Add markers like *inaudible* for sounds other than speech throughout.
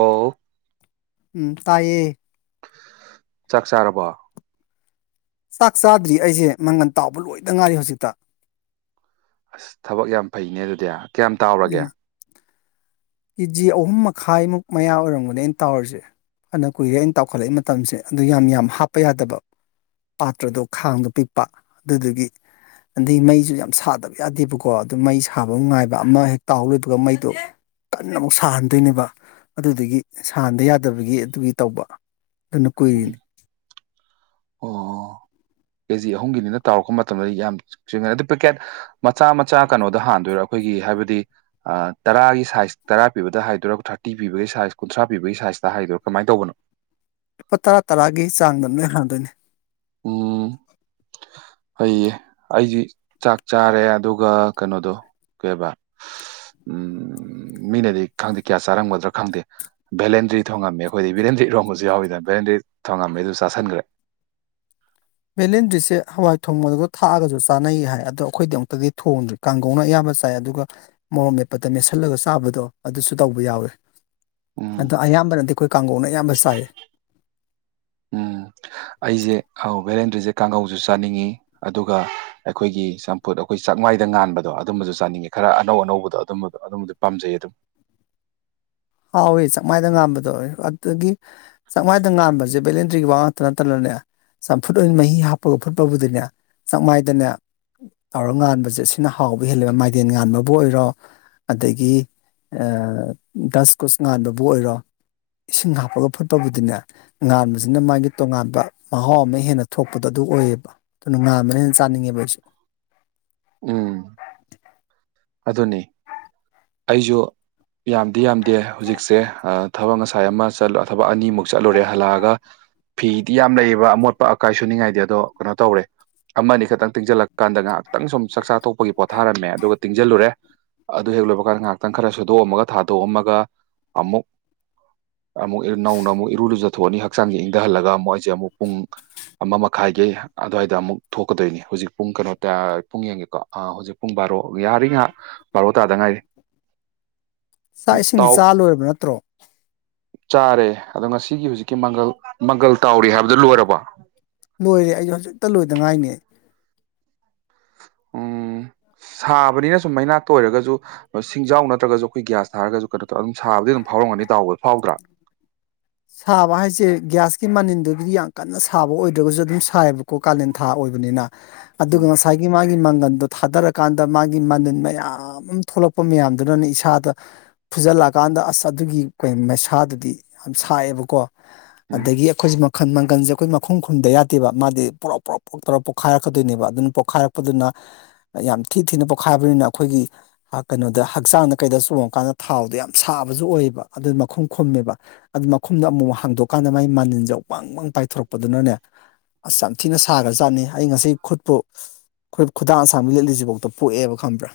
ꯍꯥꯜꯂꯣ ꯎꯝ ꯇꯥꯏꯌꯦ ꯆꯥꯛ ꯆꯥꯔꯕꯣ ꯆꯥꯛ ꯆꯥꯗ꯭ꯔꯤ ꯑꯩꯁꯦ ꯃꯪꯒꯟ ꯇꯥꯎꯕ ꯂꯣꯏꯗ ꯉꯥꯏꯔꯤ ꯍꯧꯖꯤꯛꯇ ꯑꯁ ꯊꯕꯛ ꯌꯥꯝ ꯐꯩꯅꯦ ꯑꯗꯨꯗꯤ ꯀꯌꯥꯝ ꯇꯥꯎꯔꯒꯦ ꯎꯝ ꯀꯦꯖꯤ ꯑꯍꯨꯝ ꯃꯈꯥꯏꯃꯨꯛ ꯃꯌꯥ ꯑꯣꯏꯔꯝꯒꯅꯦ ꯑꯩꯅ ꯇꯧꯔꯤꯁꯦ ꯐꯅ ꯀꯨꯏꯔꯦ ꯑꯩꯅ ꯇꯥꯎꯈꯠꯂꯛꯏ ꯃꯇꯝꯁꯦ ꯑꯗꯨ ꯌꯥꯝ ꯌꯥꯝ ꯍꯥꯞꯄ ꯌꯥꯗꯕ ꯄꯥꯇ꯭ꯔꯗꯣ ꯈꯥꯡꯗꯣ ꯄꯤꯛꯄ ꯑꯗꯨꯗꯨꯒꯤ ꯑꯗꯩꯩ ꯃꯩꯁꯨ ꯌꯥꯝ ꯁꯥꯗꯕ ꯌꯥꯗꯦꯕꯀꯣ ꯑꯗꯨ ꯃꯩ ꯁꯥꯕ ꯉꯥꯏꯕ ꯑꯃ ꯍꯦꯛ ꯇꯥꯍꯧꯔꯦ ꯑꯗꯨꯒ ꯃꯩꯗꯣ ꯀꯟꯅ ꯑꯃꯨꯛ ꯁꯥꯍꯟꯗꯣꯏꯅꯦꯕ ꯑꯗꯨꯗꯒꯤ ꯁꯥꯍꯟꯗ ꯌꯥꯗꯕꯒꯤ ꯑꯗꯨꯒꯤ ꯇꯧꯕ ꯑꯗꯨꯅ ꯎꯝ ꯀꯨꯏꯔꯤꯅꯤ ꯑꯣ ꯀꯦꯖꯤ ꯑꯍꯨꯝꯒꯤꯅꯤꯅ ꯇꯥꯎꯔꯛꯄ ꯃꯇꯝꯗꯗꯤ ꯌꯥꯝ *unintelligible* ꯄꯦꯛꯀꯦꯠ ꯃꯆꯥ ꯃꯆꯥ ꯀꯩꯅꯣꯗ ꯍꯥꯟꯗꯣꯏꯔꯥ ꯑꯩꯈꯣꯏꯒꯤ ꯍꯥꯏꯕꯗꯤ ꯑꯥ ꯇꯔꯥꯒꯤ ꯁꯥꯏꯖ ꯇꯔꯥ ꯄꯤꯕꯗ ꯍꯥꯏꯗꯣꯏꯔꯥ ꯊꯥꯔꯇꯤ ꯄꯤꯕꯒꯤ ꯁꯥꯏꯖ ꯀꯨꯟꯊ꯭ꯔꯥ ꯄꯤꯕꯒꯤ ꯁꯥꯏꯖꯇ ꯍꯥꯏꯗꯣꯏꯔꯥ ꯀꯃꯥꯏꯅ ꯇꯧꯕꯅꯣ ꯂꯨꯄꯥ ꯇꯔꯥ ꯇꯔꯥꯒꯤ ꯆꯥꯡꯗ ꯅꯣꯏ ꯍꯥꯡꯗꯣꯏꯅꯦ ꯎꯝ ꯍꯩꯌꯦ ꯑꯩꯗꯤ ꯆꯥꯛ ꯆꯥꯔꯦ ꯑꯗꯨꯒ ꯀꯩꯅꯣꯗꯣ ꯀꯣꯏꯕ ꯎꯝ ꯃꯤꯅꯗꯤ ꯈꯪꯗꯦ ꯀꯌꯥ ꯆꯥꯔꯝꯒꯗ꯭ꯔꯥ ꯈꯪꯗꯦ ꯚꯂꯦꯟꯗ꯭ꯔꯤ ꯊꯣꯡꯉꯝꯃꯦ ꯑꯩꯈꯣꯏꯗꯤ ꯚꯂꯦꯟꯗ꯭ꯔꯤ ꯏꯔꯣꯡꯕꯁꯨ ꯌꯥꯎꯋꯗ ꯚꯂꯦꯟꯗ꯭ꯔꯤ ꯊꯉꯝꯃꯤ ꯑꯗꯨ ꯆꯥꯁꯟꯈ꯭ꯔꯦ ꯕꯦꯂꯦꯟꯗ꯭ꯔꯤꯁꯦ ꯍꯋꯥꯏ ꯊꯣꯡꯕꯗꯨꯗ ꯊꯥꯛꯑꯒꯁꯨ ꯆꯥꯅꯩ ꯍꯥꯏ ꯑꯗꯣ ꯑꯩꯈꯣꯏꯗꯤ ꯑꯃꯨꯛꯇꯗꯤ ꯊꯣꯡꯗ꯭ꯔꯤ ꯀꯥꯡꯒꯧꯅ ꯑꯌꯥꯕ ꯆꯥꯏ ꯑꯗꯨꯒ ꯃꯣꯔꯣ ꯃꯦꯞꯄꯠꯇ ꯃꯦꯠꯁꯤꯜꯂꯒ ꯆꯥꯕꯗꯣ ꯑꯗꯨꯁꯨ ꯇꯧꯕ ꯌꯥꯎꯋꯤ ꯎꯝ ꯑꯗꯣ ꯑꯌꯥꯝꯕꯅꯗꯤ ꯑꯩꯈꯣꯏ ꯀꯥꯡꯒꯧꯅ ꯑꯌꯥꯝꯕ ꯆꯥꯏ ꯎꯝ ꯑꯩꯁꯦ ꯚꯦꯂꯦꯟꯗ꯭ꯔꯤꯁꯦ ꯀꯥꯡꯒꯧꯁꯨ ꯆꯥꯅꯤꯡꯉꯤ ꯑꯗꯨꯒ ꯑꯩꯈꯣꯏꯒꯤ ꯁꯝꯐꯨꯠ ꯑꯩꯈꯣꯏ ꯆꯃꯥꯏꯗ ꯉꯥꯟꯕꯗꯣ ꯑꯗꯨꯝꯕꯁꯨ ꯆꯥꯅꯤꯡꯉꯦ ꯈꯔ ꯑꯅꯧ ꯑꯅꯧꯕꯗꯣ ꯑꯗꯨꯝꯕꯗꯣ ꯑꯗꯨꯝꯕꯗ ꯄꯥꯝꯖꯩ ꯑꯗꯨꯝ ꯍꯥꯎꯏ ꯆꯞ ꯃꯥꯏꯅ ꯉꯥꯝꯕꯗꯣ ꯑꯗꯨꯗꯒꯤ ꯆꯥꯛ ꯃꯥꯏꯗ ꯉꯥꯟꯕꯁꯦ ꯕꯦꯂꯦꯟꯇ꯭ꯔꯤꯒꯤ ꯋꯥ ꯉꯥꯛꯇ ꯅꯠꯇꯅꯅꯦ ꯆꯝꯐꯨꯠ ꯑꯣꯏꯅ ꯃꯍꯤ ꯍꯥꯞꯄꯒ ꯐꯨꯠꯄꯕꯨꯗꯨꯅꯦ ꯆꯥꯡ ꯃꯥꯏꯗꯅ ꯇꯧꯔ ꯉꯥꯟꯕꯁꯦ ꯁꯤꯅ ꯍꯥꯎꯕ ꯍꯦꯜꯂꯦꯕ ꯃꯥꯏꯗꯦꯟ ꯉꯥꯟꯕꯕꯨ ꯑꯣꯏꯔꯣ ꯑꯗꯒꯤ ꯗꯁ ꯀꯨꯁ ꯉꯥꯟꯕꯕꯨ ꯑꯣꯏꯔꯣ ꯏꯁꯤꯡ ꯍꯥꯞꯄꯒ ꯐꯨꯠꯄꯕꯨꯗꯤꯅꯦ ꯉꯥꯟꯕꯕꯁꯤꯅ ꯃꯥꯒꯤ ꯇꯣꯉꯥꯟꯕ ꯃꯍꯥꯎ ꯑꯃ ꯍꯦꯟꯅ ꯊꯣꯛꯄꯗꯣ ꯑꯗꯨ ꯑꯣꯏꯌꯦꯕ ꯅꯨꯡꯉꯥꯕꯅꯦ ꯍꯅ ꯆꯥꯅꯤꯡꯉꯦꯕ ꯑꯩꯁꯦ ꯎꯝ ꯑꯗꯨꯅꯤ ꯑꯩꯁꯨ ꯌꯥꯝꯗꯤ ꯌꯥꯝꯗꯦ ꯍꯧꯖꯤꯛꯁꯦ ꯊꯕꯛ ꯉꯁꯥꯏ ꯑꯃꯂ ꯊꯕꯛ ꯑꯅꯤꯃꯨꯛ ꯆꯠꯂꯨꯔꯦ ꯍꯜꯂꯛꯑꯒ ꯐꯤꯗꯤ ꯌꯥꯝ ꯂꯩꯌꯦꯕ ꯑꯃꯣꯠꯄ ꯑꯀꯥꯏ ꯁꯨꯅꯤꯡꯉꯥꯏꯗꯤ ꯑꯗꯣ ꯀꯩꯅꯣ ꯇꯧꯋꯦ ꯑꯃꯅꯤ ꯈꯛꯇꯪ ꯇꯤꯡꯁꯤꯜꯂꯛꯀꯥꯟꯗ ꯉꯥꯏꯍꯥꯛꯇꯪ ꯁꯨꯝ ꯆꯥꯛ ꯆꯆꯥꯊ ꯊꯣꯛꯄꯒꯤ ꯄꯣꯊꯥꯔꯝꯃꯦ ꯑꯗꯨꯒ ꯇꯤꯡꯁꯤꯜꯂꯨꯔꯦ ꯑꯗꯨ ꯍꯦꯛ ꯂꯣꯏꯕ ꯀꯥꯟꯗ ꯉꯥꯏꯍꯥꯛꯇꯪ ꯈꯔ ꯁꯣꯏꯗꯣꯛꯑꯝꯃꯒ ꯊꯥꯗꯣꯛꯑꯝꯃꯒ ꯑꯃꯨꯛ ꯑꯃꯨꯛ ꯅꯧꯅ ꯑꯃꯨꯛ ꯏꯔꯨ ꯂꯨꯖ ꯊꯣꯛꯑꯅꯤ ꯍꯛꯆꯥꯡꯁꯦ ꯏꯪꯊꯍꯜꯂꯒ ꯑꯃꯨꯛ ꯑꯩꯁꯦ ꯑꯃꯨꯛ ꯄꯨꯡ ꯑꯃ ꯃꯈꯥꯏꯒꯤ ꯑꯗꯨꯋꯥꯏꯗ ꯑꯃꯨꯛ ꯊꯣꯛꯀꯗꯣꯏꯅꯤ ꯍꯧꯖꯤꯛ ꯄꯨꯡ ꯀꯩꯅꯣ ꯇ ꯄꯨꯡ ꯌꯦꯡꯉꯦꯀꯣ ꯍꯧꯖꯤꯛ ꯄꯨꯡ ꯕꯥꯔꯣ ꯌꯥꯔꯤ ꯉꯍꯥꯛ ꯕꯥꯥꯔꯣ ꯇꯥꯗ ꯉꯥꯏꯔꯤ ꯆꯥꯛ ꯏꯁꯤꯡꯗꯤ ꯇꯥꯎ ꯆꯥ ꯂꯣꯏꯔꯕ ꯅꯠꯇ꯭ꯔꯣ ꯆꯥꯔꯦ ꯑꯗꯣ ꯉꯁꯤꯒꯤ ꯍꯧꯖꯤꯛꯀꯤ ꯃꯪꯒꯜ ꯃꯪꯒꯜ ꯇꯥꯎꯔꯤ ꯍꯥꯏꯕꯗꯨ ꯂꯣꯏꯔꯕ ꯂꯣꯏꯔꯦ ꯑꯩꯁꯨ ꯍꯧꯖꯤꯛꯇ ꯂꯣꯏꯗꯉꯥꯏꯅꯦ ꯎꯝ ꯁꯥꯕꯅꯤꯅ ꯁꯨꯝ ꯃꯩꯅꯥ ꯇ ꯑꯣꯏꯔꯒꯁꯨ ꯁꯤꯡꯖꯥꯎ ꯅꯠꯇ꯭ꯔꯁꯨ ꯑꯩꯈꯣꯏ ꯒ꯭ꯌꯥꯁ ꯊꯥꯔꯒꯁꯨ ꯀꯩꯅꯣ ꯇꯧ ꯑꯗꯨꯝ ꯁꯥꯕꯗꯤ ꯑꯗꯨꯝ ꯐꯥꯎꯔꯝꯒꯅꯤ ꯇꯥꯎꯕꯗ ꯐꯥꯎꯗ꯭ꯔꯥ ꯁꯥꯕ ꯍꯥꯏꯁꯦ ꯒ꯭ꯌꯥꯁꯀꯤ ꯃꯅꯤꯟꯗꯨꯕꯨꯗꯤ ꯌꯥꯝ ꯀꯟꯅ ꯁꯥꯕ ꯑꯣꯏꯗ꯭ꯔꯒꯁꯨ ꯑꯗꯨꯝ ꯁꯥꯏꯕꯀ ꯀꯣ ꯀꯥꯂꯦꯟ ꯊꯥ ꯑꯣꯏꯕꯅꯤꯅ ꯑꯗꯨꯒ ꯎꯝ ꯉ ꯉꯁꯥꯏꯒꯤ ꯃꯥꯒꯤ ꯃꯪꯒꯟꯗꯣ ꯊꯥꯗꯔꯀꯥꯟꯗ ꯃꯥꯒꯤ ꯃꯅꯤꯟ ꯃꯌꯥꯝ ꯃꯌꯥꯝ ꯑꯃ ꯊꯣꯛꯂꯛꯄ ꯃꯌꯥꯝꯗꯨꯅꯅ ꯏꯁꯥꯗ ꯐꯨꯖꯜꯂꯛꯑꯀꯥꯟꯗ ꯑꯁ ꯑꯗꯨꯒꯤ ꯀꯩꯅꯣ ꯃꯩꯁꯥꯗꯨꯗꯤ ꯁꯥꯏꯑꯦꯕꯀꯣ ꯎꯝ ꯑꯗꯒꯤ ꯑꯩꯈꯣꯏꯁꯦ ꯃꯄꯥꯜ ꯈꯟ ꯃꯪꯒꯜꯁꯦ ꯑꯩꯈꯣꯏ ꯃꯈꯨꯝ ꯈꯨꯟꯗ ꯌꯥꯗꯦꯕ ꯃꯥꯗꯤ ꯄꯣꯔꯣꯛ ꯄꯣꯔꯣꯛ ꯄꯣꯔꯣꯛ ꯇꯧꯔꯒ ꯄꯣꯛꯈꯥꯏꯔꯛꯀꯗꯣꯏꯅꯦꯕ ꯑꯗꯨꯅ ꯄꯣꯛꯈꯥꯏꯔꯛꯄꯗꯨꯅ ꯌꯥꯝ ꯊꯤ ꯊꯤꯅ ꯄꯣꯛꯈꯥꯏꯕꯅꯤꯅ ꯑꯩꯈꯣꯏꯒꯤ ꯀꯩꯅꯣꯗ ꯍꯛꯆꯥꯡꯗ ꯀꯩꯗ ꯆꯣꯡꯉꯀꯥꯟꯗ ꯊꯥꯎꯗꯣ ꯌꯥꯝ ꯁꯥꯕꯁꯨ ꯑꯣꯏꯌꯦꯕ ꯑꯗꯨꯢ ꯃꯈꯨꯝ ꯈꯨꯝꯃꯦꯕ ꯑꯗꯨ ꯃꯈꯨꯝꯗꯣ ꯑꯃꯨꯃꯨꯛ ꯍꯥꯡꯗꯣꯛꯀꯥꯟꯗ ꯃꯥꯏ ꯃꯥ ꯖꯧ ꯄꯪ ꯄꯪ ꯄꯥꯏꯊꯣꯔꯛꯄꯗꯨꯅꯅꯦ ꯑꯁ ꯌꯥꯝꯊꯤꯅ ꯁꯥꯒꯔꯥꯖꯠꯅꯤ ꯑꯩ ꯉꯁꯤ ꯈꯨꯠꯄꯨ ꯑꯩꯈꯣꯏ ꯈꯨꯗꯥꯡ ꯑꯁꯥꯡꯒꯤ ꯂꯦꯠꯂꯤꯁꯤꯐꯥꯎꯗ ꯄꯣꯛꯑꯦꯕ ꯈꯪꯕ꯭ꯔꯥ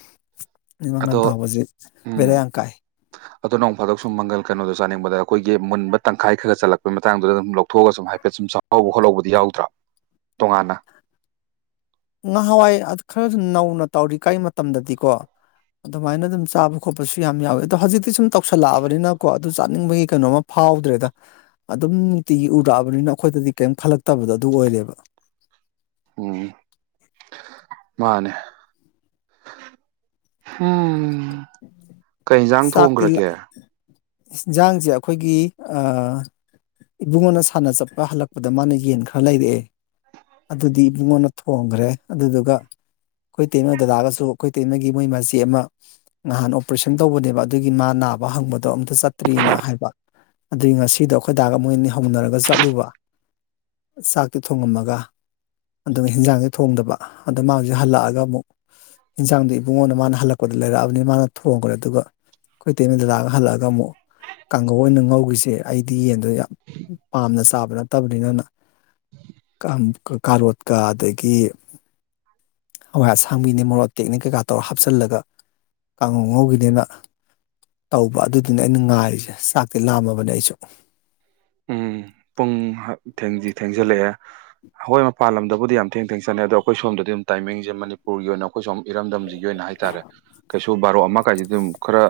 ꯑꯩ ꯑꯗꯣ ꯃꯪꯒꯟ ꯇꯥꯎꯕꯁꯦ ꯎꯝ ꯕꯦꯔꯥ ꯌꯥꯝ ꯀꯥꯏ ꯑꯗꯣ ꯅꯣꯡ ꯐꯥꯗꯣꯛ ꯁꯨꯝ ꯃꯪꯒꯜ ꯀꯩꯅꯣꯗ ꯆꯅꯤꯡꯕꯗ ꯑꯩꯈꯣꯏꯒꯤ ꯃꯨꯟꯕ ꯇꯪꯈꯥꯏ ꯈꯔ ꯆꯠꯂꯛꯄꯒꯤ ꯃꯇꯥꯡꯗꯨꯗ ꯑꯗꯨꯝ ꯂꯧꯊꯣꯛꯑꯒ ꯁꯨꯝ ꯍꯥꯏ ꯍꯥꯏꯐꯦꯠ ꯁꯨꯝ ꯆꯥꯎꯍꯧꯕ ꯈꯣꯠꯍꯧꯕꯗꯤ ꯌꯥꯎꯗ꯭ꯔꯥ ꯇꯣꯉꯥꯟꯅ ꯉꯍꯥꯟꯋꯥꯏ ꯈꯔ ꯅꯧꯅ ꯇꯧꯔꯤ ꯀꯥꯟ ꯃꯇꯝꯗꯗꯤꯀꯣ ꯑꯗꯨꯃꯥꯏꯅ ꯑꯗꯨꯝ ꯆꯥꯕ ꯈꯣꯠꯄꯁꯨ ꯌꯥꯝ ꯌꯥꯎꯋꯦ ꯑꯗꯣ ꯍꯧꯖꯤꯛꯇꯤ ꯁꯨꯝ ꯇꯧꯁꯜꯂꯛꯑꯕꯅꯤꯅꯀꯣ ꯑꯗꯨ ꯆꯥꯅꯤꯡꯕꯒꯤ ꯀꯩꯅꯣꯃ ꯐꯥꯎꯗ꯭ꯔꯦꯗ ꯑꯗꯨꯝ ꯅꯨꯡꯇꯤꯒꯤ ꯎꯔꯛꯑꯕꯅꯤꯅ ꯑꯩꯈꯣꯏꯗꯗꯤ ꯀꯔꯤꯝ ꯈꯜꯂꯛꯇꯕꯗꯣ ꯑꯗꯨ ꯑꯣꯏꯔꯦꯕ ꯎꯝ ꯃꯥꯅꯦ ꯎꯝ ꯀꯩ ꯏꯟꯖꯥꯡ ꯆꯥꯛꯇꯤ ꯂ ꯊꯣꯡꯒ꯭ꯔꯒꯦ ꯏꯟꯁꯥꯡꯁꯦ ꯑꯩꯈꯣꯏꯒꯤ ꯑꯥ ꯏꯕꯨꯡꯉꯣꯅ ꯁꯥꯟꯅ ꯆꯠꯄꯒ ꯍꯜꯂꯛꯄꯗ ꯃꯥꯅ ꯌꯦꯟ ꯈꯔ ꯂꯩꯔꯛꯑꯦ ꯑꯗꯨꯗꯤ ꯢꯕꯨꯡꯉꯣꯟꯅ ꯊꯣꯡꯈ꯭ꯔꯦ ꯑꯗꯨꯗꯨꯒ ꯑꯩꯈꯣꯏ ꯢꯇꯩꯃ ꯗꯗꯥꯒꯁꯨ ꯑꯩꯈꯣꯏ ꯢꯇꯨꯃꯒꯤ ꯃꯣꯏ ꯃꯆꯦ ꯑꯃ ꯅꯍꯥꯟ ꯑꯣꯄꯔꯦꯁꯟ ꯇꯧꯕꯅꯦꯕ ꯑꯗꯨꯒꯤ ꯃꯥ ꯅꯥꯕ ꯍꯪꯕꯗꯣ ꯑꯝꯇ ꯆꯠꯇ꯭ꯔꯤꯑꯦꯅ ꯍꯥꯏꯕ ꯑꯗꯨꯏ ꯉꯁꯤꯗꯣ ꯑꯩꯈꯣꯏꯗꯥꯒ ꯃꯣꯏ ꯑꯅꯤ ꯍꯧꯅꯔꯒ ꯆꯠꯂꯨꯕ ꯆꯥꯛꯇꯣ ꯊꯣꯡꯉꯝꯃꯒ ꯑꯗꯨꯒ ꯍꯤꯟꯖꯥꯡꯁꯦ ꯊꯣꯡꯗꯕ ꯑꯗꯣ ꯃꯥꯁꯦ ꯍꯜꯂꯛꯑꯒ ꯑꯃꯨꯛ ꯌꯦꯟꯖꯥꯡꯗ ꯏꯕꯨꯡꯉꯣꯗ ꯃꯥꯅ ꯍꯜꯂꯛꯄꯗ ꯂꯩꯔꯛꯑꯕꯅꯤꯅ ꯃꯥꯅ ꯊꯣꯡꯈ꯭ꯔꯦ ꯑꯗꯨꯒ ꯑꯩꯈꯣꯏ ꯏꯇꯩꯃꯥ ꯗꯥꯗꯒꯥ ꯍꯜꯂꯛꯑꯒ ꯑꯃꯨꯛ ꯀꯥꯡꯒꯧ ꯑꯣꯏꯅ ꯉꯧꯈꯤꯁꯦ ꯑꯩꯗꯤ ꯌꯦꯟꯗꯣ ꯌꯥꯝ ꯄꯥꯝꯅ ꯆꯥꯕ ꯅꯠꯇꯕꯅꯤꯅꯅ ꯀꯥꯔꯣꯠꯀ ꯑꯗꯒꯤ ꯍꯋꯥꯏ ꯑꯁꯥꯡꯕꯤꯅꯦ ꯃꯣꯔꯣꯛ ꯑꯇꯦꯛꯅꯦ ꯀꯩꯀꯥ ꯇꯧꯔ ꯍꯥꯞꯆꯤꯜꯂꯒ ꯀꯥꯡꯉꯧ ꯉꯧꯈꯤꯅꯦꯅ ꯇꯧꯕ ꯑꯗꯨꯗꯨꯅꯦ ꯑꯩꯅ ꯉꯥꯏꯔꯤꯁꯦ ꯆꯥꯛꯇꯤ ꯂꯥꯝꯃꯕꯅꯦ ꯑꯩꯁꯨ ꯎꯝ ꯄꯨꯡ ꯊꯦꯡꯗꯤ ꯊꯦꯡꯖꯤꯜꯂꯛꯑꯦ ꯍꯣꯏ ꯃꯄꯥꯟ ꯂꯝꯗꯕꯨꯗꯤ ꯌꯥꯝ ꯊꯦꯡ ꯊꯦꯡ ꯆꯅꯩ ꯑꯗꯣ ꯑꯩꯈꯣꯏ ꯁꯣꯝꯗꯗꯤꯝ ꯇꯥꯏꯃꯤꯡꯁꯦ ꯃꯅꯤꯄꯨꯔꯒꯤ ꯑꯣꯏꯅ ꯑꯩꯈꯣꯏ ꯁꯣꯝ ꯏꯔꯝꯗꯝꯁꯤꯒꯤ ꯑꯣꯏꯅ ꯍꯥꯏꯇꯥꯔꯦ ꯀꯩꯁꯨ ꯇꯨ ꯕꯥꯔꯣ ꯑꯃ ꯀꯥꯏꯁꯤꯗꯤ ꯑꯗꯨꯝ ꯈꯔ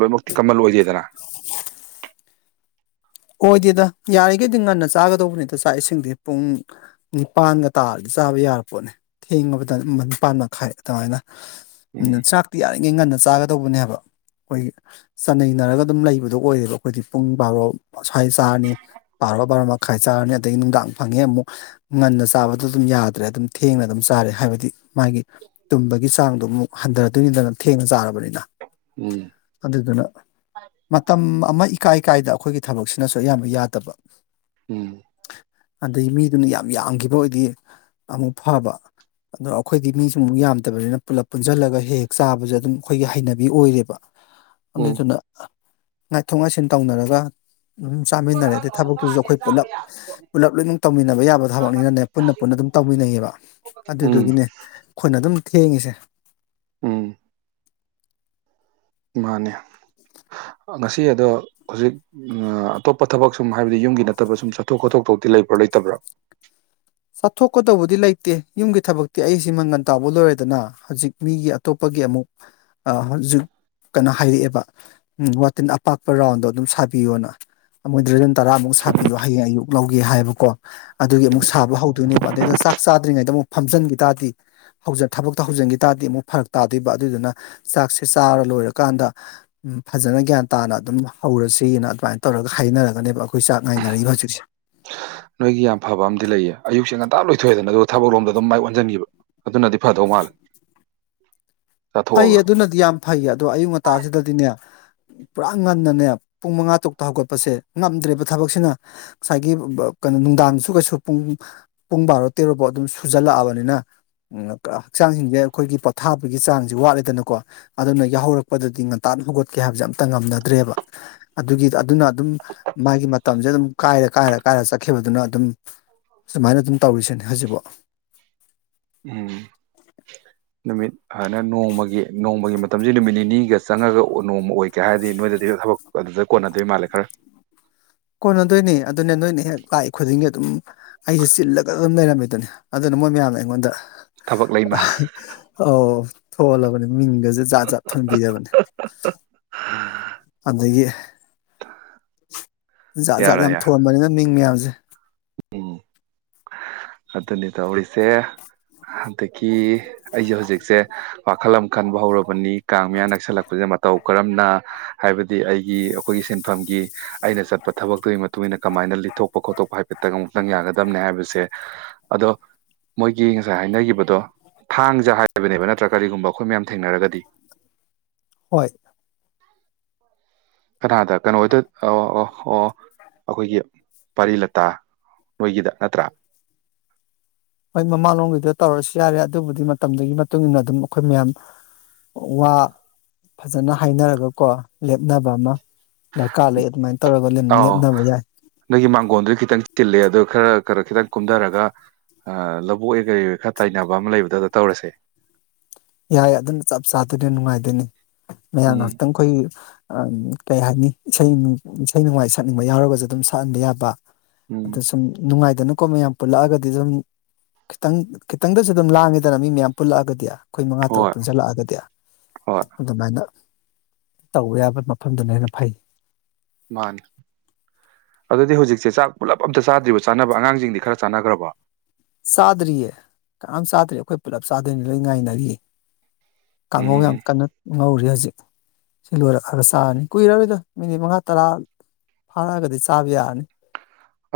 ꯂꯣꯏꯅꯃꯛꯇꯤ ꯀꯃꯟ ꯑꯣꯏꯗꯦꯗꯅ ꯑꯣꯏꯗꯦꯗ ꯌꯥꯔꯤꯈꯩꯗꯤ ꯉꯟꯅ ꯆꯥꯒꯗꯧꯕꯅꯤꯗ ꯆꯥꯛ ꯏꯁꯤꯡꯗꯤ ꯄꯨꯡ ꯅꯤꯄꯥꯟꯒ ꯇꯥꯔꯗꯤ ꯆꯥꯕ ꯌꯥꯔ ꯄꯣꯠꯅꯦ ꯊꯦꯡꯉꯕꯗ ꯅꯤꯄꯥꯜ ꯃꯈꯥꯏ ꯑꯗꯨꯃꯥꯏꯅ ꯎꯝ ꯆꯥꯛꯇꯤ ꯌꯥꯔꯤꯉꯩ ꯉꯟꯅ ꯆꯥꯒꯗꯧꯕꯅꯦ ꯍꯥꯢꯕ ꯑꯩꯈꯣꯏꯒꯤ ꯆꯠꯟꯅꯩꯅꯔꯒ ꯑꯗꯨꯝ ꯂꯩꯕꯗꯣ ꯑꯣꯏꯔꯦꯕ ꯑꯩꯈꯣꯏꯗꯤ ꯄꯨꯡ ꯕꯥꯔꯣ ꯑꯁ꯭ꯋꯥꯏ ꯆꯥꯔꯅꯤ ꯄꯥꯔꯣ ꯕꯥꯔꯣ ꯃꯈꯥꯏ ꯆꯥꯔꯅꯤ ꯑꯗꯒꯤ ꯅꯨꯡꯗꯥꯡ ꯐꯪꯉꯦ ꯑꯃꯨꯛ ꯉꯟꯅ ꯆꯥꯕꯗ ꯑꯗꯨꯝ ꯌꯥꯗ꯭ꯔꯦ ꯑꯗꯨꯝ ꯊꯦꯡꯅ ꯑꯗꯨꯝ ꯆꯥꯔꯦ ꯍꯥꯏꯕꯗꯤ ꯃꯥꯒꯤ ꯇꯨꯝꯕꯒꯤ ꯆꯥꯡꯗꯨ ꯑꯃꯨꯛ ꯍꯟꯊꯔꯗꯣꯏꯅꯤꯗꯅ ꯊꯦꯡꯅ ꯆꯥꯔꯕꯅꯤꯅ ꯎꯝ ꯑꯗꯨꯗꯨꯅ ꯃꯇꯝ ꯑꯃ ꯏꯀꯥꯏ ꯀꯥꯏꯗ ꯑꯩꯈꯣꯏꯒꯤ ꯊꯕꯛꯁꯤꯅꯁꯨ ꯑꯌꯥꯝꯕ ꯌꯥꯗꯕ ꯎꯝ ꯑꯗꯩꯩ ꯃꯤꯗꯨꯅ ꯌꯥꯝ ꯌꯥꯝꯈꯤꯕ ꯑꯣꯏꯗꯤ ꯑꯃꯨꯛ ꯐꯕ ꯑꯗꯣ ꯑꯩꯈꯣꯏꯗꯤ ꯃꯤꯁꯨꯃꯨꯛ ꯌꯥꯝꯗꯕꯅꯤꯅ ꯄꯨꯂꯞ ꯄꯨꯟꯁꯤꯜꯂꯒ ꯍꯦꯛ ꯍꯦꯛ ꯆꯥꯕꯁꯦ ꯑꯗꯨꯝ ꯑꯩꯈꯣꯏꯒꯤ ꯍꯩꯅꯕꯤ ꯑꯣꯏꯔꯦꯕ *inaudible* ꯑꯗꯨꯗꯨꯅ ꯉꯥꯏꯊꯣꯛ ꯉꯥꯏꯁꯤꯟ ꯇꯧꯅꯔꯒ ꯑꯗꯨꯝ ꯆꯥꯃꯤꯟꯅꯔꯦ ꯑꯗꯩ ꯊꯕꯛꯇꯨꯁꯨ ꯑꯩꯈꯣꯏ ꯄꯨꯂꯞ ꯄꯨꯂꯞ ꯂꯣꯏꯅꯃꯛ ꯇꯧꯃꯤꯟꯅꯕ ꯌꯥꯕ ꯊꯕꯛꯅꯤꯅꯅꯦ ꯄꯨꯟꯅ ꯄꯨꯟꯅ ꯑꯗꯨꯝ ꯇꯧꯃꯤꯟꯅꯩꯌꯦꯕ ꯎꯝ ꯑꯗꯨꯗꯨꯒꯤꯅꯦ ꯑꯩꯈꯣꯏꯅ ꯑꯗꯨꯝ ꯊꯦꯡꯉꯤꯁꯦ ꯎꯝ ꯃꯥꯅꯦ ꯉꯁꯤ ꯑꯗꯣ ꯍꯧꯖꯤꯛ ꯎꯝ ꯑꯇꯣꯞꯄ ꯊꯕꯛ ꯁꯨꯝ ꯍꯥꯏꯕꯗꯤ ꯌꯨꯝꯒꯤ ꯅꯠꯇꯕ ꯁꯨꯝ ꯆꯠꯊꯣꯛ ꯈꯣꯊꯣꯛ ꯊꯣꯛꯇꯤ ꯂꯩꯕ꯭ꯔꯥ ꯂꯩꯇꯕ꯭ꯔ‌ꯣ ꯆꯥꯊꯣꯛꯀꯗꯧꯕꯗꯤ ꯂꯩꯇꯦ ꯌꯨꯝꯒꯤ ꯊꯕꯛꯇꯤ ꯑꯩꯁꯤ ꯃꯪꯒꯟ ꯇꯥꯕ ꯂꯣꯏꯔꯗꯅ ꯍꯧꯖꯤꯛ ꯃꯤꯒꯤ ꯑꯇꯣꯞꯄꯒꯤ ꯑꯃꯨꯛ ꯍꯧꯖꯤꯛ ꯀꯩꯅꯣ ꯍꯥꯏꯔꯛꯑꯦꯕ ꯎꯝ ꯋꯥꯇꯤꯟ ꯑꯄꯥꯛꯄ ꯔꯥꯎꯟꯗꯣ ꯑꯗꯨꯝ ꯁꯥꯕꯤꯌꯣꯅ ꯃꯣꯏ ꯗ꯭ꯔꯦꯖꯟ ꯇꯔꯥꯃꯨꯛ ꯁꯥꯕꯤꯌꯣ ꯍꯌꯦꯡ ꯑꯌꯨꯛ ꯂꯧꯒꯦ ꯍꯥꯏꯕꯀꯣ ꯑꯗꯨꯒꯤ ꯑꯃꯨꯛ ꯁꯥꯕ ꯍꯧ ꯑꯗꯨꯅꯦꯕ ꯑꯗꯩꯗꯨ ꯆꯥꯛ ꯆꯥꯗ꯭ꯔꯤꯉꯩꯗ ꯑꯃꯨꯛ ꯐꯝꯖꯤꯟꯈꯤ ꯇꯥꯔꯗꯤ ꯊꯕꯛꯇ ꯍꯧꯖꯤꯟꯈꯤ ꯇꯥꯔꯗꯤ ꯑꯃꯨꯛ ꯐꯔꯛ ꯇꯥꯗꯣꯏꯕ ꯑꯗꯨꯗꯨꯅ ꯆꯥꯛꯁꯦ ꯆꯥꯔ ꯂꯣꯏꯔꯀꯥꯟꯗ ꯎ ꯐꯖꯅ ꯒ꯭ꯌꯥꯟ ꯇꯥꯅ ꯑꯗꯨꯝ ꯍꯧꯔꯁꯤꯅ ꯑꯗꯨꯃꯥꯏꯅ ꯇꯧꯔꯒ ꯍꯥꯏꯅꯔꯒꯅꯦꯕ ꯑꯩꯈꯣꯏ ꯆꯥꯛ ꯉꯥꯏꯅꯔꯤꯕ ꯍꯧꯖꯤꯛꯁꯦ ꯅꯣꯏꯒꯤ ꯌꯥꯝ ꯐꯕ ꯑꯃꯗꯤ ꯂꯩꯌꯦ ꯑꯌꯨꯛꯁꯦ ꯉꯟꯇꯥ ꯂꯣꯏꯊꯣꯛꯑꯦꯗꯅ ꯑꯗꯨꯣ ꯊꯕꯛ ꯂꯣꯝꯗ ꯑꯗꯨꯝ ꯃꯥꯏ ꯑꯣꯟꯁꯤꯟꯒꯤꯕꯥ ꯑꯗꯨꯅꯗꯤ ꯐꯗꯧ ꯃꯥꯜꯂꯦ ꯐꯩꯌꯦ ꯆꯥꯊꯣꯛꯑꯒ ꯑꯗꯨꯅꯗꯤ ꯌꯥꯝ ꯐꯩꯌꯦ ꯑꯗꯣ ꯑꯌꯨꯛ ꯉꯟꯇꯥꯁꯤꯗꯗꯤꯅꯦ ꯄꯨꯔꯥ ꯉꯟꯅꯅꯦ ꯄꯨꯡ ꯃꯉꯥ ꯇꯔꯨꯛꯇ ꯍꯧꯒꯠꯄꯁꯦ ꯉꯝꯗ꯭ꯔꯦꯕ ꯊꯕꯛꯁꯤꯅ ꯁꯥꯏꯒꯤ ꯎꯝꯕꯥꯥ ꯀꯩꯅꯣ ꯅꯨꯡꯗꯥꯡꯒꯤꯁꯨ ꯀꯩꯁꯨ ꯄꯨꯡ ꯄꯨꯡ ꯕꯥꯔꯣ ꯇꯦꯔꯣꯕꯥꯎ ꯑꯗꯨꯝ ꯁꯨꯖꯜꯂꯛꯑꯕꯅꯤꯅ ꯎꯝ ꯀꯥ ꯍꯛꯆꯥꯡꯁꯤꯡꯁꯦ ꯑꯩꯈꯣꯏꯒꯤ ꯄꯣꯊꯥꯕꯒꯤ ꯆꯥꯡ ꯋꯥꯠꯂꯦꯗꯅꯀꯣ ꯑꯗꯨꯅ ꯌꯥꯎꯍꯧꯔꯛꯄꯗꯗꯤ ꯉꯟꯇꯥ ꯍꯧꯒꯠꯀꯦ ꯍꯥꯏꯕꯁꯦ ꯑꯝꯇꯥ ꯉꯝꯅꯗ꯭ꯔꯦꯕ ꯑꯗꯨꯒꯤ ꯑꯗꯨꯅ ꯑꯗꯨꯝ ꯃꯥꯒꯤ ꯃꯇꯝꯁꯦ ꯑꯗꯨꯝ ꯀꯥꯏꯔ ꯀꯥꯏꯔ ꯀꯥꯏꯔ ꯆꯠꯈꯤꯕꯗꯨꯅ ꯑꯗꯨꯝ ꯁꯨꯃꯥꯏꯅ ꯑꯗꯨꯝ ꯇꯧꯔꯤꯁꯤꯅꯦ ꯍꯧꯖꯤꯕꯣ ꯎꯝ ꯅꯨꯃꯤꯠ ꯐꯥꯅ ꯅꯣꯡꯃꯒꯤ ꯅꯣꯡꯃꯒꯤ ꯃꯇꯝꯁꯤ ꯅꯨꯃꯤꯠ ꯅꯤꯅꯤꯒ ꯆꯪꯉꯒ ꯅꯣꯡꯃ ꯑꯣꯏꯒꯦ ꯍꯥꯏꯔꯗꯤ ꯅꯣꯏꯗꯗꯤ ꯊꯕꯛ ꯑꯗꯨꯗ ꯀꯣꯟꯅꯗꯣꯏ ꯃꯥꯜꯂꯦ ꯈꯔ ꯀꯣꯟꯅꯗꯣꯏꯅꯦ ꯑꯗꯨꯅꯦ ꯅꯣꯏꯅꯦ ꯍꯦꯛ ꯇꯥꯛꯏ ꯈꯨꯗꯤꯡꯒꯤ ꯑꯗꯨꯝ ꯑꯩꯁꯦ ꯆꯤꯜꯂꯒ ꯑꯗꯨꯝ ꯂꯩꯔꯝꯃꯦꯗꯥꯅ ꯑꯗꯨꯅ ꯃꯣꯏ ꯃꯌꯥꯝꯅ ꯑꯩꯉꯣꯟꯗ ꯊꯕꯛ ꯂꯩꯃꯥ ꯑꯣ ꯊꯣꯜꯂꯕꯅꯦ ꯃꯤꯡꯒꯖꯦ ꯖꯥꯠ ꯖꯥꯠ ꯊꯣꯟꯕꯤꯔꯥꯕꯅꯦ ꯑꯗꯒꯤ ꯖꯥꯠ ꯖꯥꯠ ꯌꯥꯝ ꯊꯣꯟꯕꯅꯤꯅ ꯃꯤꯡ ꯃꯌꯥꯝꯁꯦ ꯎꯝ ꯑꯗꯨꯅꯤ ꯇꯧꯔꯤꯁꯦ ꯍꯟꯗꯛꯀꯤ ꯑꯩꯁꯦ ꯍꯧꯖꯤꯛꯁꯦ ꯋꯥꯈꯜ ꯑꯃ ꯈꯟꯕ ꯍꯧꯔꯕꯅꯤ ꯀꯥꯡ ꯃꯌꯥ ꯅꯛꯁꯜꯂꯛꯄꯁꯦ ꯃꯇꯧ ꯀꯔꯝꯅ ꯍꯥꯏꯕꯗꯤ ꯑꯩꯒꯤ ꯑꯩꯈꯣꯏꯒꯤ ꯁꯤꯟꯐꯝꯒꯤ ꯑꯩꯅ ꯆꯠꯄ ꯊꯕꯛꯇꯨꯒꯤ ꯃꯇꯨꯡ ꯏꯟꯅ ꯀꯃꯥꯏꯅ ꯂꯤꯊꯣꯛꯄ ꯈꯣꯠꯇꯣꯛꯄ ꯍꯥꯏꯕ ꯇꯥꯒꯨꯝꯃꯨꯛꯇꯪ ꯌꯥꯒꯗꯝꯕꯅꯦ ꯍꯥꯏꯕꯁꯦ ꯑꯗꯣ ꯃꯣꯏꯒꯤ ꯉꯁꯥꯏ ꯍꯥꯏꯅꯈꯤꯕꯗꯣ ꯊꯥꯡꯖꯥ ꯍꯥꯏꯕꯅꯦꯕ ꯅꯠꯇ꯭ꯔꯥ ꯀꯔꯤꯒꯨꯝꯕ ꯑꯩꯈꯣꯏ ꯃꯌꯥꯝ ꯊꯦꯡꯅꯔꯒꯗꯤ ꯍꯣꯏ ꯀꯊꯥꯗ ꯀꯩꯅꯣꯈꯣꯏꯗꯥ ꯑꯣ ꯑꯣ ꯑꯣ ꯑꯩꯈꯣꯏꯒꯤ ꯄꯥꯔꯤ ꯂꯇꯥ ꯅꯣꯏꯒꯤꯗ ꯅꯠꯇ꯭ꯔꯥ ꯍꯣꯏ ꯃꯃꯥꯂꯣꯝꯒꯤꯗꯥ ꯇꯧꯔꯁꯨ ꯌꯥꯔꯦ ꯑꯗꯨꯕꯨꯗꯤ ꯃꯇꯝꯗꯨꯒꯤ ꯃꯇꯨꯡꯏꯟꯅ ꯑꯗꯨꯝ ꯑꯩꯈꯣꯏ ꯃꯌꯥꯝ ꯋꯥ ꯐꯖꯅ ꯍꯥꯏꯅꯔꯒ ꯀꯣ ꯂꯦꯞꯅꯕ ꯑꯃ ꯗꯔꯀꯥꯔ ꯂꯩ ꯑꯗꯨꯃꯥꯏꯅ ꯇꯧꯔꯒ ꯑꯥꯎ ꯂꯦꯞꯅꯕ ꯌꯥꯏ ꯅꯣꯏꯒꯤ ꯃꯥꯡꯒꯣꯟꯗꯨ ꯈꯤꯇꯪ ꯇꯤꯜꯂꯦ ꯑꯗꯣ ꯈꯔ ꯈꯔ ꯈꯤꯇꯪ ꯀꯨꯝꯊꯔꯒ ꯑꯥ ꯂꯧꯕꯨꯛꯑꯣꯏ ꯀꯔꯤ ꯑꯣꯏ ꯈꯔ ꯇꯥꯏꯅꯕ ꯑꯃ ꯂꯩꯕꯗꯣ ꯑꯥꯗꯥ ꯇꯧꯔꯁꯦ ꯌꯥꯏ ꯑꯗꯨꯅ ꯆꯞ ꯆꯥꯗꯗꯤꯅꯦ ꯅꯨꯡꯉꯥꯏꯗꯣꯏꯅꯦ ꯃꯌꯥꯝ ꯎꯝ ꯉꯍꯥꯛꯇꯪ ꯑꯩꯈꯣꯏꯒꯤ ꯑꯡ ꯀꯩ ꯍꯥꯏꯅꯤ ꯏꯁꯩꯒꯤ ꯏꯁꯩ ꯅꯣꯡꯃꯥꯏ ꯁꯛꯅꯤꯡꯕ ꯌꯥꯎꯔꯒꯁꯨ ꯑꯗꯨꯝ ꯁꯛꯍꯟꯕ ꯌꯥꯕ ꯑꯗ ꯎꯝ ꯁꯨꯝ ꯅꯨꯡꯉꯥꯏꯗꯅꯀꯣ ꯃꯌꯥꯝ ꯄꯨꯜꯂꯛꯑꯒꯗꯤ ꯑꯗꯨꯝ ꯈꯤꯇꯪ ꯈꯤꯇꯪꯗꯁꯨ ꯑꯗꯨꯝ ꯂꯥꯡꯉꯦꯗꯅ ꯃꯤ ꯃꯌꯥꯝ ꯄꯨꯜꯂꯛꯑꯥꯒꯗꯤ ꯑꯩꯈꯣꯏ ꯃꯉꯥ ꯇꯔꯨꯛ ꯍꯣꯏ ꯄꯨꯟꯁꯤꯜꯂꯛꯑꯥꯒꯗꯤ ꯍꯣꯏ ꯑꯗꯨꯃꯥꯏꯅ ꯇꯧꯕ ꯌꯥꯕ ꯃꯐꯝꯗꯨꯅ ꯍꯦꯟꯅ ꯐꯩ ꯃꯥꯅꯤ ꯑꯗꯨꯗꯤ ꯍꯧꯖꯤꯛꯁꯦ ꯆꯥꯛ ꯄꯨꯜꯂꯞ ꯑꯝꯇꯥ ꯆꯥꯗ꯭ꯔꯤꯕꯣ ꯆꯥꯅꯕ ꯑꯉꯥꯡꯁꯤꯡꯗꯤ ꯈꯔ ꯆꯥꯅꯥꯈ꯭ꯔꯕꯣ ꯆꯥꯗ꯭ꯔꯤꯌꯦ ꯀꯅꯥꯝ ꯆꯥꯗ꯭ꯔꯤ ꯑꯩꯈꯣꯏ ꯄꯨꯂꯞ ꯆꯥꯗꯣꯏꯅꯤ ꯂꯣꯏ ꯉꯥꯏꯅꯔꯤ ꯀꯥꯡꯉꯧ ꯌꯥꯝ ꯎꯝ ꯀꯟꯅ ꯉꯧꯔꯤ ꯍꯧꯖꯤꯛ ꯁꯤ ꯂꯣꯏꯔꯛꯑꯒ ꯆꯥꯔꯅꯤ ꯀꯨꯏꯔꯔꯣꯏꯗ ꯃꯤꯅꯤꯠ ꯃꯉꯥ ꯇꯔꯥ ꯐꯥꯔꯛꯑꯒꯗꯤ ꯆꯥꯕꯥꯥ ꯌꯥꯔꯅꯤ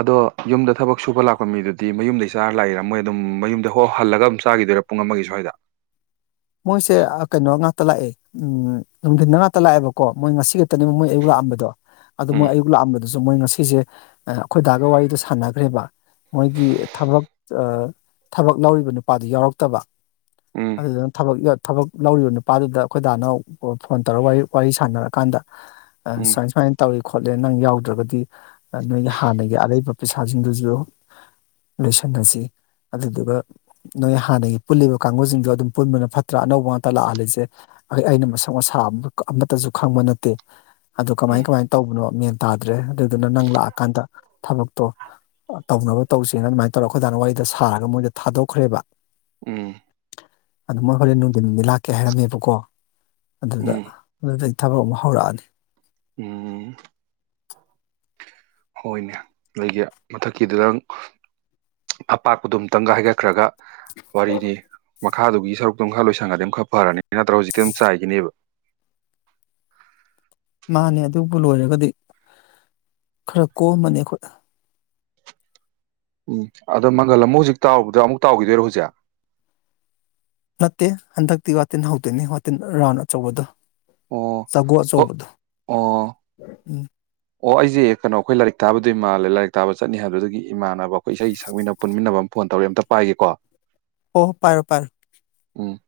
ꯑꯗꯣ ꯌꯨꯝꯗ ꯊꯕꯛ ꯁꯨꯕ ꯂꯥꯛꯄ ꯃꯤꯗꯨꯗꯤ ꯃꯌꯨꯝꯗꯩꯩ ꯆꯥꯔ ꯂꯥꯛꯏꯔꯥ ꯃꯣꯏ ꯑꯗꯨꯝ ꯃꯌꯨꯝꯗ ꯍꯣ ꯍꯜꯂꯒ ꯑꯗꯨꯝ ꯆꯥꯈꯤꯗꯣꯏꯔꯥ ꯄꯨꯡ ꯑꯃꯒꯤ ꯁꯨꯋꯥꯏꯗ ꯃꯣꯏꯁꯦ ꯀꯩꯅꯣ ꯉꯥꯛꯇ ꯂꯥꯛꯑꯦ ꯎꯝ ꯅꯨꯡꯊꯤꯟꯗ ꯉꯥꯛꯇ ꯂꯥꯛꯑꯦꯕꯀꯣ ꯃꯣꯏ ꯉꯁꯤ ꯇꯅꯨ ꯃꯣꯏ ꯑꯌꯨꯛ ꯂꯥꯛꯑꯝꯕꯗꯣ ꯑꯥꯗꯣ ꯃꯣꯏ ꯎꯝ ꯑꯌꯨꯛ ꯂꯥꯛꯑꯝꯕ ꯖꯨꯝ ꯃꯣꯏ ꯉꯁꯤꯁꯦ ꯑꯩꯈꯣꯏ ꯗꯥꯒ ꯋꯥꯔꯤꯗꯣ ꯁꯥꯟꯅꯈ꯭ꯔꯦꯕꯥꯥ ꯃꯣꯏꯒꯤ ꯊꯕꯛ ꯑꯥ ꯊꯕꯛ ꯂꯧꯔꯤꯕ ꯅꯨꯄꯥꯗꯨ ꯌꯥꯎꯔꯛꯇꯕ ꯎꯝ ꯑꯗꯨꯗꯨꯅ ꯊꯕꯛꯌꯦꯠ ꯊꯕꯛ ꯂꯧꯔꯤꯕ ꯅꯨꯄꯥꯗꯨꯗ ꯑꯩꯈꯣꯏꯗꯥꯅ ꯐꯣꯟ ꯇꯧꯔꯒ ꯋꯥꯔꯤ ꯋꯥꯔꯤ ꯁꯥꯟꯅꯔꯀꯥꯟꯗ ꯎꯝ *unintelligible* ꯇꯧꯏ ꯈꯣꯠꯂꯦ ꯅꯪ ꯌꯥꯎꯗ꯭ꯔꯒꯗꯤ ꯅꯣꯏꯒꯤ ꯍꯥꯟꯅꯒꯤ ꯑꯔꯩꯕ ꯄꯩꯁꯥꯁꯤꯡꯗꯨꯁꯨ ꯂꯣꯏꯁꯟꯅꯁꯤ ꯑꯗꯨꯗꯨꯒ ꯅꯣꯏ ꯍꯥꯟꯅꯒꯤ ꯄꯨꯜꯂꯤꯕ ꯀꯥꯡꯒꯨꯁꯤꯡꯗꯨ ꯑꯗꯨꯝ ꯄꯨꯟꯕꯅ ꯐꯠꯇ꯭ꯔꯥ ꯑꯅꯧꯕ ꯉꯥꯛꯇ ꯂꯥꯛꯍꯜꯂꯤꯁꯦ ꯑꯩ ꯑꯩꯅ ꯃꯁꯥ ꯃꯁꯥ ꯑꯃ ꯑꯃꯠꯇꯁꯨ ꯈꯪꯕ ꯅꯠꯇꯦ ꯑꯗꯨ ꯀꯃꯥꯏ ꯎꯝ ꯀꯃꯥꯏꯅ ꯇꯧꯕꯅꯣ ꯃꯦꯟ ꯇꯥꯗ꯭ꯔꯦ ꯑꯗꯨꯗꯨꯅ ꯅꯪ ꯂꯥꯛꯑꯀꯥꯟꯗ ꯊꯕꯛꯇꯣ ꯇꯧꯅꯕ ꯇꯧꯁꯦꯅ ꯑꯗꯨꯃꯥꯏꯅ ꯇꯧꯔ ꯑꯩꯈꯣꯏꯗꯥꯅ ꯋꯥꯔꯤꯗ ꯁꯥꯔꯒ ꯃꯣꯏꯗ ꯊꯥꯗꯣꯛꯈ꯭ꯔꯦꯕ ꯎꯝ ꯑꯗꯨ ꯃꯣꯏ ꯍꯣꯔꯂꯦꯟ ꯅꯨꯡꯗꯤꯟ ꯅꯨꯡꯗꯤ ꯂꯥꯛꯀꯦ ꯍꯥꯏꯔꯝꯃꯦꯕꯀꯣ ꯑꯗꯨꯗ ꯎꯝ ꯑꯗꯨꯗꯩ ꯊꯕꯛ ꯑꯃ ꯍꯧꯔꯛꯑꯅꯤ ꯎꯝ ꯍꯣꯏꯅꯦ ꯅꯣꯏꯒꯤ ꯃꯊꯛꯀꯤꯗꯨꯗꯪ ꯑꯄꯥꯛꯄꯗꯣ ꯑꯨꯇꯪꯒ ꯍꯥꯏꯒꯠꯈ꯭ꯔꯒ ꯋꯥꯔꯤꯅꯤ ꯃꯈꯥꯗꯨꯒꯤ ꯁꯔꯨꯛꯇꯨ ꯃꯈꯥ ꯂꯣꯏꯁꯪꯉꯗꯤ ꯑꯃ ꯈꯔ ꯐꯔꯅꯤ ꯅꯠꯇ꯭ꯔꯒ ꯍꯧꯖꯤꯛꯇꯤ ꯑꯗꯨꯝ ꯆꯥꯏꯒꯤꯅꯦꯕ ꯃꯥꯅꯦ ꯑꯗꯨꯕꯨ ꯂꯣꯏꯔꯒꯗꯤ ꯈꯔ ꯀꯣꯝꯕꯅꯤ ꯑꯩꯈꯣꯏ ꯎꯝ ꯑꯗꯣ ꯃꯪꯒꯜ ꯑꯃꯨꯛ ꯍꯧꯖꯤꯛ ꯇꯥꯎꯔꯕꯗ꯭ꯔꯥ ꯑꯃꯨꯛ ꯇꯥꯎꯈꯤꯗꯣꯏꯔꯣ ꯍꯧꯖꯤꯛ ꯅꯠꯇꯦ ꯍꯟꯗꯛꯇꯤ ꯋꯥꯇꯤꯟ ꯍꯧꯗꯣꯏꯅꯤ ꯋꯥꯇꯤꯟ ꯔꯥꯎꯟ ꯑꯆꯧꯕꯗꯣ ꯑꯣ ꯆꯒꯣ ꯍꯣ ꯑꯥꯆꯧꯕꯗꯨ ꯑꯣ ꯎꯝ ꯑꯣ ꯑꯩꯁꯦ ꯀꯩꯅꯣ ꯑꯩꯈꯣꯏ ꯂꯥꯏꯔꯤꯛ ꯇꯥꯕꯗꯣꯏ ꯃꯥꯜꯂꯦ ꯂꯥꯏꯔꯤꯛ ꯇꯥꯕ ꯆꯠꯅꯤ ꯍꯥꯏꯕꯗꯨꯗꯒꯤ ꯏꯃꯥꯟꯅꯕ ꯑꯩꯈꯣꯏ ꯏꯁꯩ ꯁꯛꯃꯤꯟꯅ ꯄꯨꯟꯃꯤꯟꯅꯕ ꯑꯃ ꯐꯣꯟ ꯇꯧꯔꯦ ꯑꯝꯇ ꯄꯥꯏꯒꯦꯀꯣ ꯑꯣ ꯄꯥꯏꯔꯣ ꯄꯥꯏ ꯎꯝ